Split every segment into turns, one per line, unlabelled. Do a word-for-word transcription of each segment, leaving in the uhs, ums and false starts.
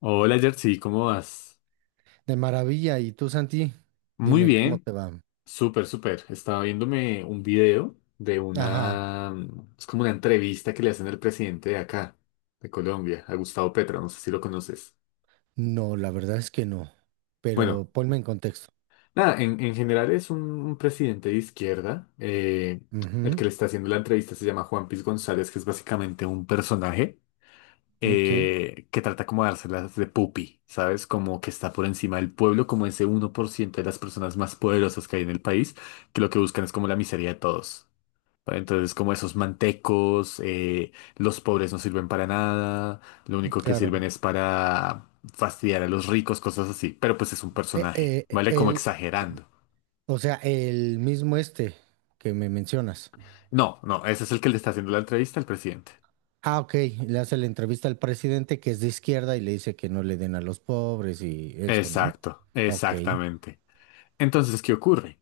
Hola Jersey, ¿cómo vas?
De maravilla. ¿Y tú, Santi?
Muy
Dime, ¿cómo
bien,
te va?
súper, súper. Estaba viéndome un video de
Ajá.
una, mm, es como una entrevista que le hacen al presidente de acá, de Colombia, a Gustavo Petro, no sé si lo conoces.
No, la verdad es que no.
Bueno,
Pero ponme en contexto.
nada, en, en general es un, un presidente de izquierda. eh, el que
Ujú.
le está haciendo la entrevista se llama Juan Piz González, que es básicamente un personaje.
Ok,
eh, que trata como de dárselas de pupi, ¿sabes? Como que está por encima del pueblo, como ese uno por ciento de las personas más poderosas que hay en el país, que lo que buscan es como la miseria de todos. ¿Vale? Entonces, como esos mantecos, eh, los pobres no sirven para nada, lo único que
claro.
sirven es para fastidiar a los ricos, cosas así. Pero pues es un
Eh,
personaje,
eh,
¿vale? Como
el,
exagerando.
o sea, el mismo este que me mencionas.
No, no, ese es el que le está haciendo la entrevista al presidente.
Ah, ok. Le hace la entrevista al presidente que es de izquierda y le dice que no le den a los pobres y eso, ¿no?
Exacto,
Ok.
exactamente. Entonces, ¿qué ocurre?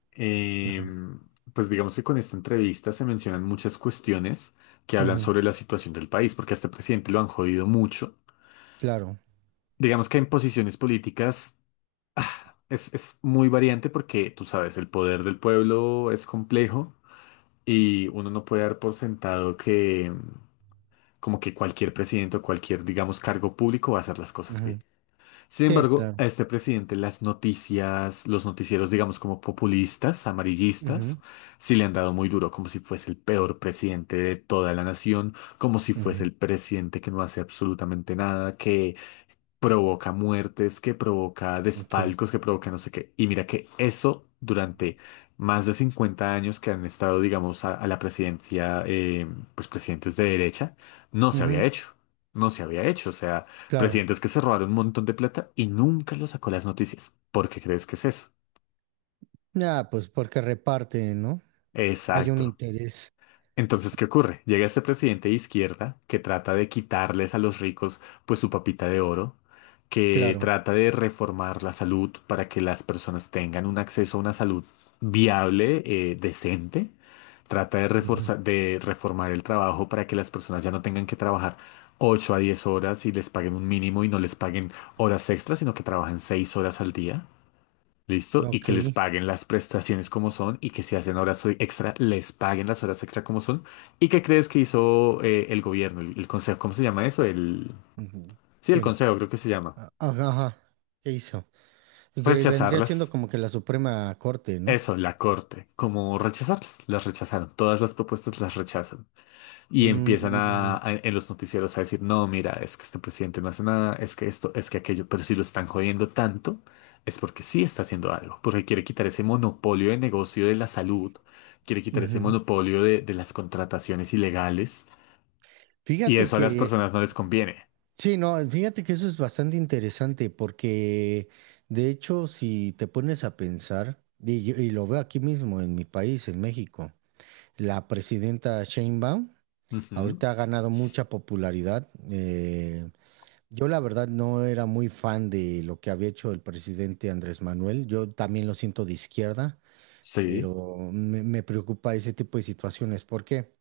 Ujú.
Em, pues digamos que con esta entrevista se mencionan muchas cuestiones que hablan
Ujú.
sobre la situación del país, porque a este presidente lo han jodido mucho.
Claro.
Digamos que en posiciones políticas es, es muy variante porque, tú sabes, el poder del pueblo es complejo y uno no puede dar por sentado que em, como que cualquier presidente o cualquier, digamos, cargo público va a hacer las cosas bien.
Ujú.
Sin
Sí,
embargo,
claro.
a este presidente las noticias, los noticieros, digamos, como populistas, amarillistas,
Ujú.
sí le han dado muy duro, como si fuese el peor presidente de toda la nación, como si fuese
Ujú.
el presidente que no hace absolutamente nada, que provoca muertes, que provoca
Ok.
desfalcos, que provoca no sé qué. Y mira que eso durante más de cincuenta años que han estado, digamos, a, a la presidencia, eh, pues presidentes de derecha, no se había
Ujú.
hecho. No se había hecho. O sea,
Claro.
presidentes que se robaron un montón de plata y nunca lo sacó las noticias. ¿Por qué crees que es eso?
Ah, pues porque reparten, ¿no? Hay un
Exacto.
interés,
Entonces, ¿qué ocurre? Llega este presidente de izquierda que trata de quitarles a los ricos pues su papita de oro, que
claro.
trata de reformar la salud para que las personas tengan un acceso a una salud viable, eh, decente, trata de
Ujú.
reforzar, de reformar el trabajo para que las personas ya no tengan que trabajar ocho a diez horas y les paguen un mínimo y no les paguen horas extras, sino que trabajen seis horas al día. ¿Listo? Y
Ok.
que les paguen las prestaciones como son y que si hacen horas extra, les paguen las horas extra como son. ¿Y qué crees que hizo eh, el gobierno, el, el consejo? ¿Cómo se llama eso? El.
Ujú.
Sí, el
¿Quién?
consejo creo que se llama.
Ah. Ajá, ajá. ¿Qué hizo? Que vendría siendo
Rechazarlas.
como que la Suprema Corte, ¿no?
Eso, la corte. ¿Cómo rechazarlas? Las rechazaron. Todas las propuestas las rechazan. Y empiezan
Mm.
a, a- en los noticieros a decir, no, mira, es que este presidente no hace nada, es que esto, es que aquello, pero si lo están jodiendo tanto, es porque sí está haciendo algo, porque quiere quitar ese monopolio de negocio de la salud, quiere quitar ese
Ujú.
monopolio de, de las contrataciones ilegales, y
Fíjate
eso a las
que,
personas no les conviene.
sí, no, fíjate que eso es bastante interesante porque, de hecho, si te pones a pensar, y, yo- y lo veo aquí mismo en mi país, en México. La presidenta Sheinbaum
Ujú,
ahorita ha ganado mucha popularidad. eh, Yo la verdad no era muy fan de lo que había hecho el presidente Andrés Manuel. Yo también lo siento de izquierda,
sí,
pero me, me preocupa ese tipo de situaciones. ¿Por qué?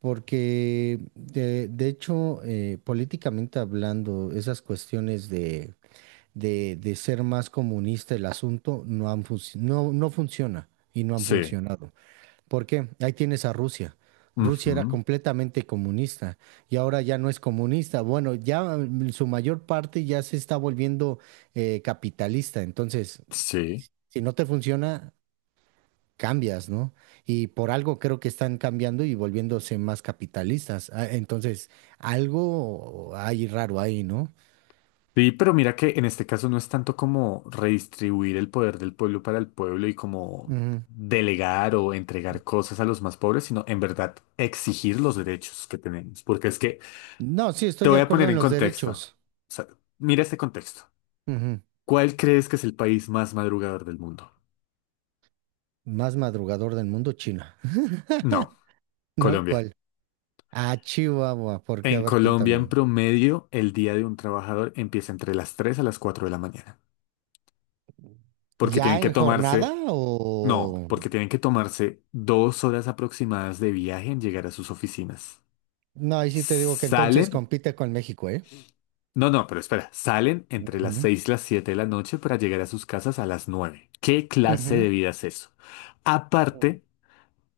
Porque de, de hecho, eh, políticamente hablando, esas cuestiones de, de, de ser más comunista el asunto no han func- no, no funciona y no han
sí,
funcionado. ¿Por qué? Ahí tienes a Rusia. Rusia era
ujú,
completamente comunista y ahora ya no es comunista. Bueno, ya mm, su mayor parte ya se está volviendo eh, capitalista. Entonces,
sí.
si no te funciona, cambias, ¿no? Y por algo creo que están cambiando y volviéndose más capitalistas. Ah, entonces, algo hay raro ahí, ¿no?
Sí, pero mira que en este caso no es tanto como redistribuir el poder del pueblo para el pueblo y como
Ujú.
delegar o entregar cosas a los más pobres, sino en verdad exigir los derechos que tenemos. Porque es que
No, sí,
te
estoy de
voy a
acuerdo
poner
en
en
los
contexto. O
derechos.
sea, mira este contexto.
Ujú.
¿Cuál crees que es el país más madrugador del mundo?
Más madrugador del mundo, China.
No,
¿No?
Colombia.
¿Cuál? Ah, Chihuahua. ¿Por qué? A
En
ver,
Colombia, en
cuéntame.
promedio, el día de un trabajador empieza entre las tres a las cuatro de la mañana, porque tienen
¿Ya
que
en jornada
tomarse. No,
o...?
porque tienen que tomarse dos horas aproximadas de viaje en llegar a sus oficinas.
No, ahí sí te digo que entonces
Salen,
compite con México, ¿eh?
no, no, pero espera, salen entre las
Ujú,
seis y las siete de la noche para llegar a sus casas a las nueve. ¿Qué clase de
ujú.
vida es eso?
Mm.
Aparte,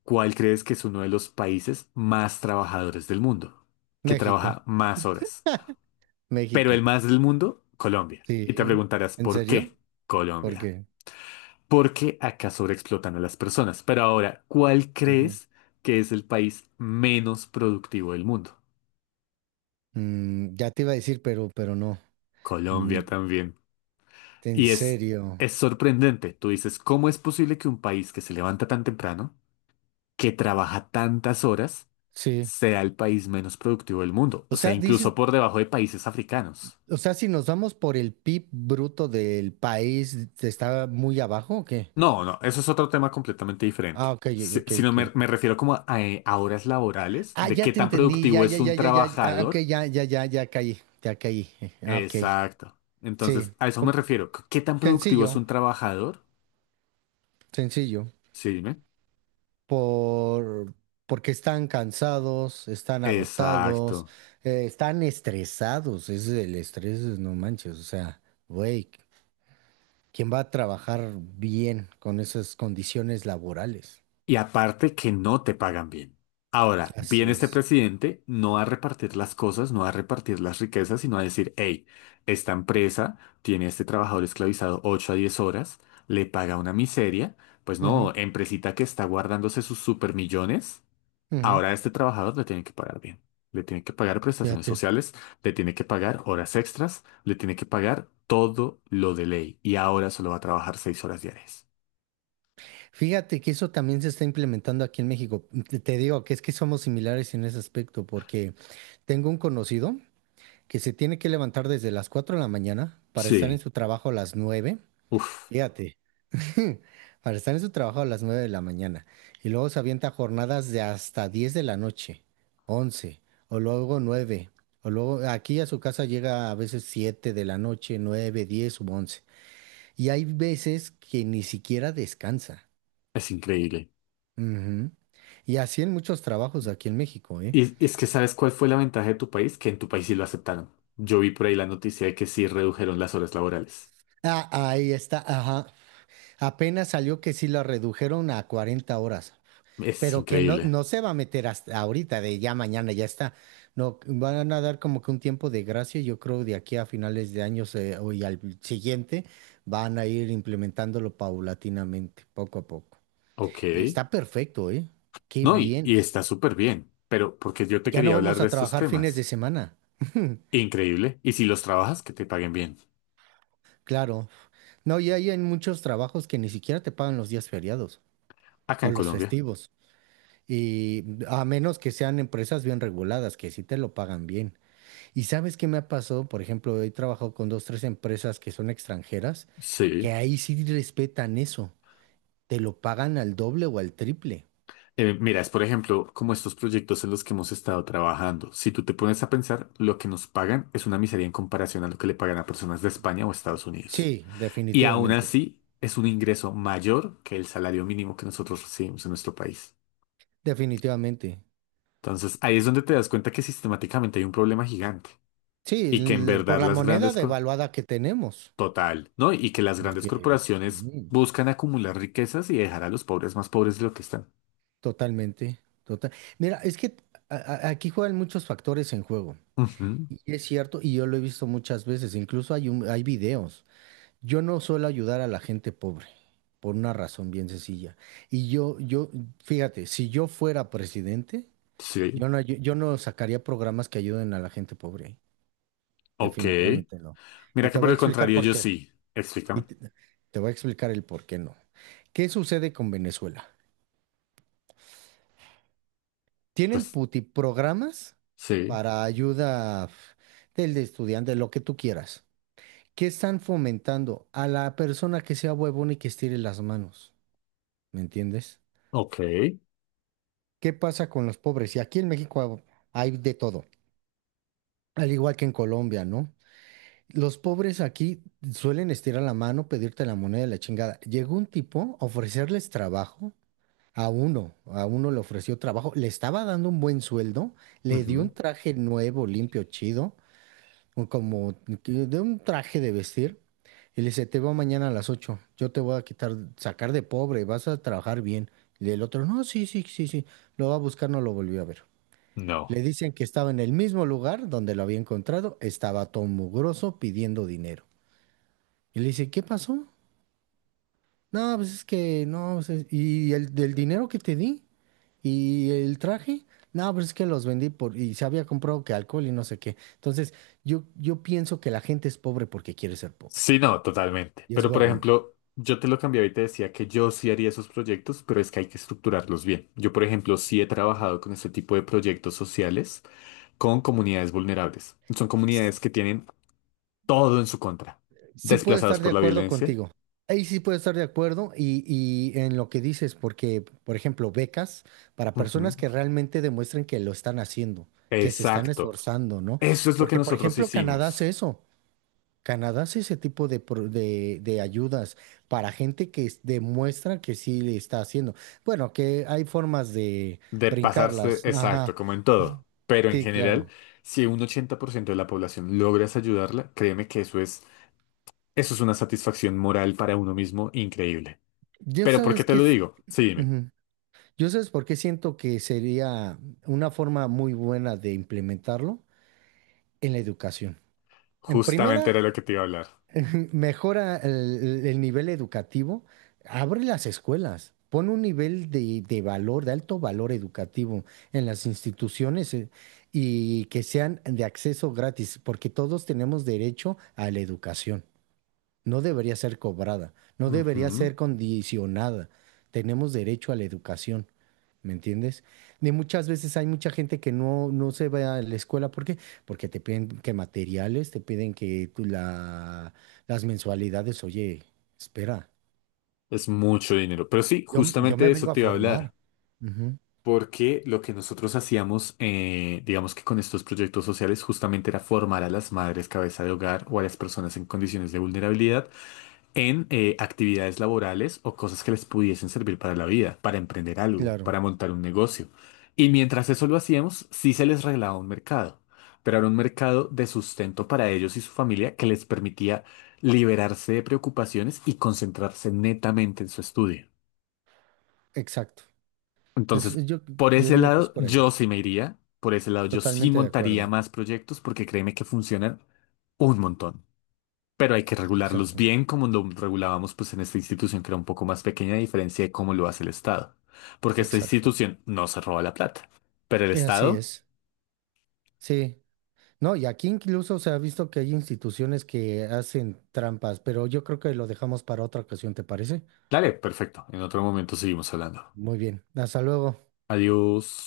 ¿cuál crees que es uno de los países más trabajadores del mundo? Que
México.
trabaja más horas. Pero el
México.
más del mundo, Colombia. Y te
Sí.
preguntarás,
¿En
¿por qué
serio? ¿Por
Colombia?
qué?
Porque acá sobreexplotan a las personas. Pero ahora, ¿cuál
Ujú.
crees que es el país menos productivo del mundo?
Mm, ya te iba a decir, pero, pero no. Mm,
Colombia también.
en
Y es,
serio.
es sorprendente. Tú dices, ¿cómo es posible que un país que se levanta tan temprano, que trabaja tantas horas,
Sí.
sea el país menos productivo del mundo?
O
O sea,
sea, dices,
incluso por debajo de países africanos.
o sea, si nos vamos por el P I B bruto del país, ¿te ¿está muy abajo o qué?
No, no, eso es otro tema completamente diferente.
Ah, ok,
Si-
ok,
Sino me,
ok.
me refiero como a, eh, a horas laborales,
Ah,
de
ya
qué
te
tan
entendí, ya,
productivo
ya,
es un
ya, ya, ya, ah, ok,
trabajador.
ya, ya, ya, ya caí, ya caí, eh, ah, ok,
Exacto.
sí.
Entonces, a eso me
Por-
refiero. C- ¿Qué tan productivo es
Sencillo,
un trabajador?
sencillo,
Sí, dime.
por, porque están cansados, están agotados,
Exacto.
eh, están estresados, ese es el estrés, no manches, o sea, güey, ¿quién va a trabajar bien con esas condiciones laborales?
Y aparte que no te pagan bien. Ahora,
Así
viene este
es.
presidente no a repartir las cosas, no a repartir las riquezas, sino a decir, hey, esta empresa tiene a este trabajador esclavizado ocho a diez horas, le paga una miseria, pues
Ujú,
no, empresita que está guardándose sus supermillones.
ujú,
Ahora a este trabajador le tienen que pagar bien. Le tienen que pagar
ya.
prestaciones sociales, le tiene que pagar horas extras, le tiene que pagar todo lo de ley. Y ahora solo va a trabajar seis horas diarias.
Fíjate que eso también se está implementando aquí en México. Te te digo que es que somos similares en ese aspecto, porque tengo un conocido que se tiene que levantar desde las cuatro de la mañana para estar en
Sí,
su trabajo a las nueve.
uf,
Fíjate. Para estar en su trabajo a las nueve de la mañana. Y luego se avienta jornadas de hasta diez de la noche, once o luego nueve. O luego aquí a su casa llega a veces siete de la noche, nueve, diez, u once. Y hay veces que ni siquiera descansa.
es increíble.
Ujú. Y así en muchos trabajos aquí en México, ¿eh?
Y es que ¿sabes cuál fue la ventaja de tu país? Que en tu país sí lo aceptaron. Yo vi por ahí la noticia de que sí redujeron las horas laborales.
Ah, ahí está, ajá. Apenas salió que sí la redujeron a cuarenta horas,
Es
pero que no,
increíble.
no se va a meter hasta ahorita, de ya mañana, ya está. No, van a dar como que un tiempo de gracia, yo creo de aquí a finales de años eh, o y al siguiente van a ir implementándolo paulatinamente, poco a poco.
Ok.
Y está perfecto, ¿eh? Qué
No, y,
bien.
y está súper bien. Pero porque yo te
Ya no
quería hablar
vamos
de
a
estos
trabajar fines de
temas.
semana.
Increíble. Y si los trabajas, que te paguen bien.
Claro. No, y hay en muchos trabajos que ni siquiera te pagan los días feriados
Acá
o
en
los
Colombia.
festivos. Y a menos que sean empresas bien reguladas, que sí te lo pagan bien. ¿Y sabes qué me ha pasado? Por ejemplo, he trabajado con dos, tres empresas que son extranjeras, que
Sí.
ahí sí respetan eso. Te lo pagan al doble o al triple.
Eh, mira, es por ejemplo como estos proyectos en los que hemos estado trabajando. Si tú te pones a pensar, lo que nos pagan es una miseria en comparación a lo que le pagan a personas de España o Estados Unidos.
Sí,
Y aún
definitivamente.
así, es un ingreso mayor que el salario mínimo que nosotros recibimos en nuestro país.
Definitivamente.
Entonces, ahí es donde te das cuenta que sistemáticamente hay un problema gigante.
Sí,
Y que en
l- por
verdad
la
las
moneda
grandes... co-
devaluada que tenemos.
Total, ¿no? Y que las grandes
Porque
corporaciones
sí.
buscan acumular riquezas y dejar a los pobres más pobres de lo que están.
Totalmente, total. Mira, es que a- a- aquí juegan muchos factores en juego.
Ujú,
Y es cierto, y yo lo he visto muchas veces, incluso hay un- hay videos. Yo no suelo ayudar a la gente pobre, por una razón bien sencilla. Y yo, yo, fíjate, si yo fuera presidente,
sí,
yo no, ayu- yo no sacaría programas que ayuden a la gente pobre.
ok.
Definitivamente no. Y
Mira
te
que por
voy a
el
explicar
contrario,
por
yo
qué.
sí.
Y
Explícame.
te te voy a explicar el por qué no. ¿Qué sucede con Venezuela? Tienen
Pues
puti programas
sí,
para ayuda f- del de estudiante, lo que tú quieras. ¿Qué están fomentando? A la persona que sea huevona y que estire las manos. ¿Me entiendes?
ok.
¿Qué pasa con los pobres? Y aquí en México hay de todo, al igual que en Colombia, ¿no? Los pobres aquí suelen estirar la mano, pedirte la moneda de la chingada. Llegó un tipo a ofrecerles trabajo a uno, a uno le ofreció trabajo, le estaba dando un buen sueldo, le dio
Ujú,
un traje nuevo, limpio, chido un- como que- de un traje de vestir y le dice, te veo mañana a las ocho, yo te voy a quitar, sacar de pobre, vas a trabajar bien. Y el otro, no, sí, sí, sí, sí, lo va a buscar, no lo volvió a ver.
no.
Le dicen que estaba en el mismo lugar donde lo había encontrado, estaba todo mugroso pidiendo dinero. Y le dice, ¿qué pasó? No, pues es que no, pues es- y el del dinero que te di y el traje, no, pues es que los vendí por y se había comprado que alcohol y no sé qué. Entonces, yo yo pienso que la gente es pobre porque quiere ser pobre
Sí, no, totalmente.
y es
Pero por
huevona.
ejemplo, yo te lo cambiaba y te decía que yo sí haría esos proyectos, pero es que hay que estructurarlos bien. Yo, por ejemplo, sí he trabajado con este tipo de proyectos sociales con comunidades vulnerables. Son
S-
comunidades que tienen todo en su contra.
Sí puedo
Desplazados
estar de
por la
acuerdo
violencia.
contigo. Ahí sí puedo estar de acuerdo y, y en lo que dices, porque, por ejemplo, becas para
Ujú,
personas que realmente demuestren que lo están haciendo, que se están
exacto.
esforzando, ¿no?
Eso es lo que
Porque, por
nosotros
ejemplo, Canadá hace
hicimos.
eso. Canadá hace ese tipo de, pro- de, de ayudas para gente que es- demuestra que sí le está haciendo. Bueno, que hay formas de
De pasarse,
brincarlas.
exacto,
Ajá,
como en todo. Pero en
sí,
general,
claro.
si un ochenta por ciento de la población logras ayudarla, créeme que eso es, eso es una satisfacción moral para uno mismo increíble.
Yo
Pero ¿por qué
sabes
te
que...
lo
es-
digo? Sí, dime.
Ujú. Yo sabes por qué siento que sería una forma muy buena de implementarlo en la educación. En
Justamente
primera,
era lo que te iba a hablar.
mejora el, el nivel educativo, abre las escuelas, pone un nivel de, de valor, de alto valor educativo en las instituciones eh, y que sean de acceso gratis, porque todos tenemos derecho a la educación. No debería ser cobrada, no debería
Ujú.
ser condicionada. Tenemos derecho a la educación, ¿me entiendes? De muchas veces hay mucha gente que no, no se va a la escuela. ¿Por qué? Porque te piden que materiales, te piden que tú la, las mensualidades. Oye, espera,
Es mucho dinero. Pero sí,
yo, yo
justamente de
me
eso
vengo a
te iba a
formar.
hablar.
Ujú.
Porque lo que nosotros hacíamos, eh, digamos que con estos proyectos sociales, justamente era formar a las madres cabeza de hogar o a las personas en condiciones de vulnerabilidad en eh, actividades laborales o cosas que les pudiesen servir para la vida, para emprender algo,
Claro,
para montar un negocio. Y mientras eso lo hacíamos, sí se les regalaba un mercado, pero era un mercado de sustento para ellos y su familia que les permitía liberarse de preocupaciones y concentrarse netamente en su estudio.
exacto. Es-
Entonces,
yo,
por
yo
ese
digo que es
lado,
por ahí.
yo sí me iría, por ese lado, yo sí
Totalmente de
montaría
acuerdo.
más proyectos porque créeme que funcionan un montón. Pero hay que regularlos
Exacto,
bien como lo regulábamos pues en esta institución que era un poco más pequeña a diferencia de cómo lo hace el Estado. Porque esta
exacto.
institución no se roba la plata. Pero el
Eh, Así
Estado,
es. Sí. No, y aquí incluso se ha visto que hay instituciones que hacen trampas, pero yo creo que lo dejamos para otra ocasión, ¿te parece?
dale, perfecto. En otro momento seguimos hablando.
Muy bien, hasta luego.
Adiós.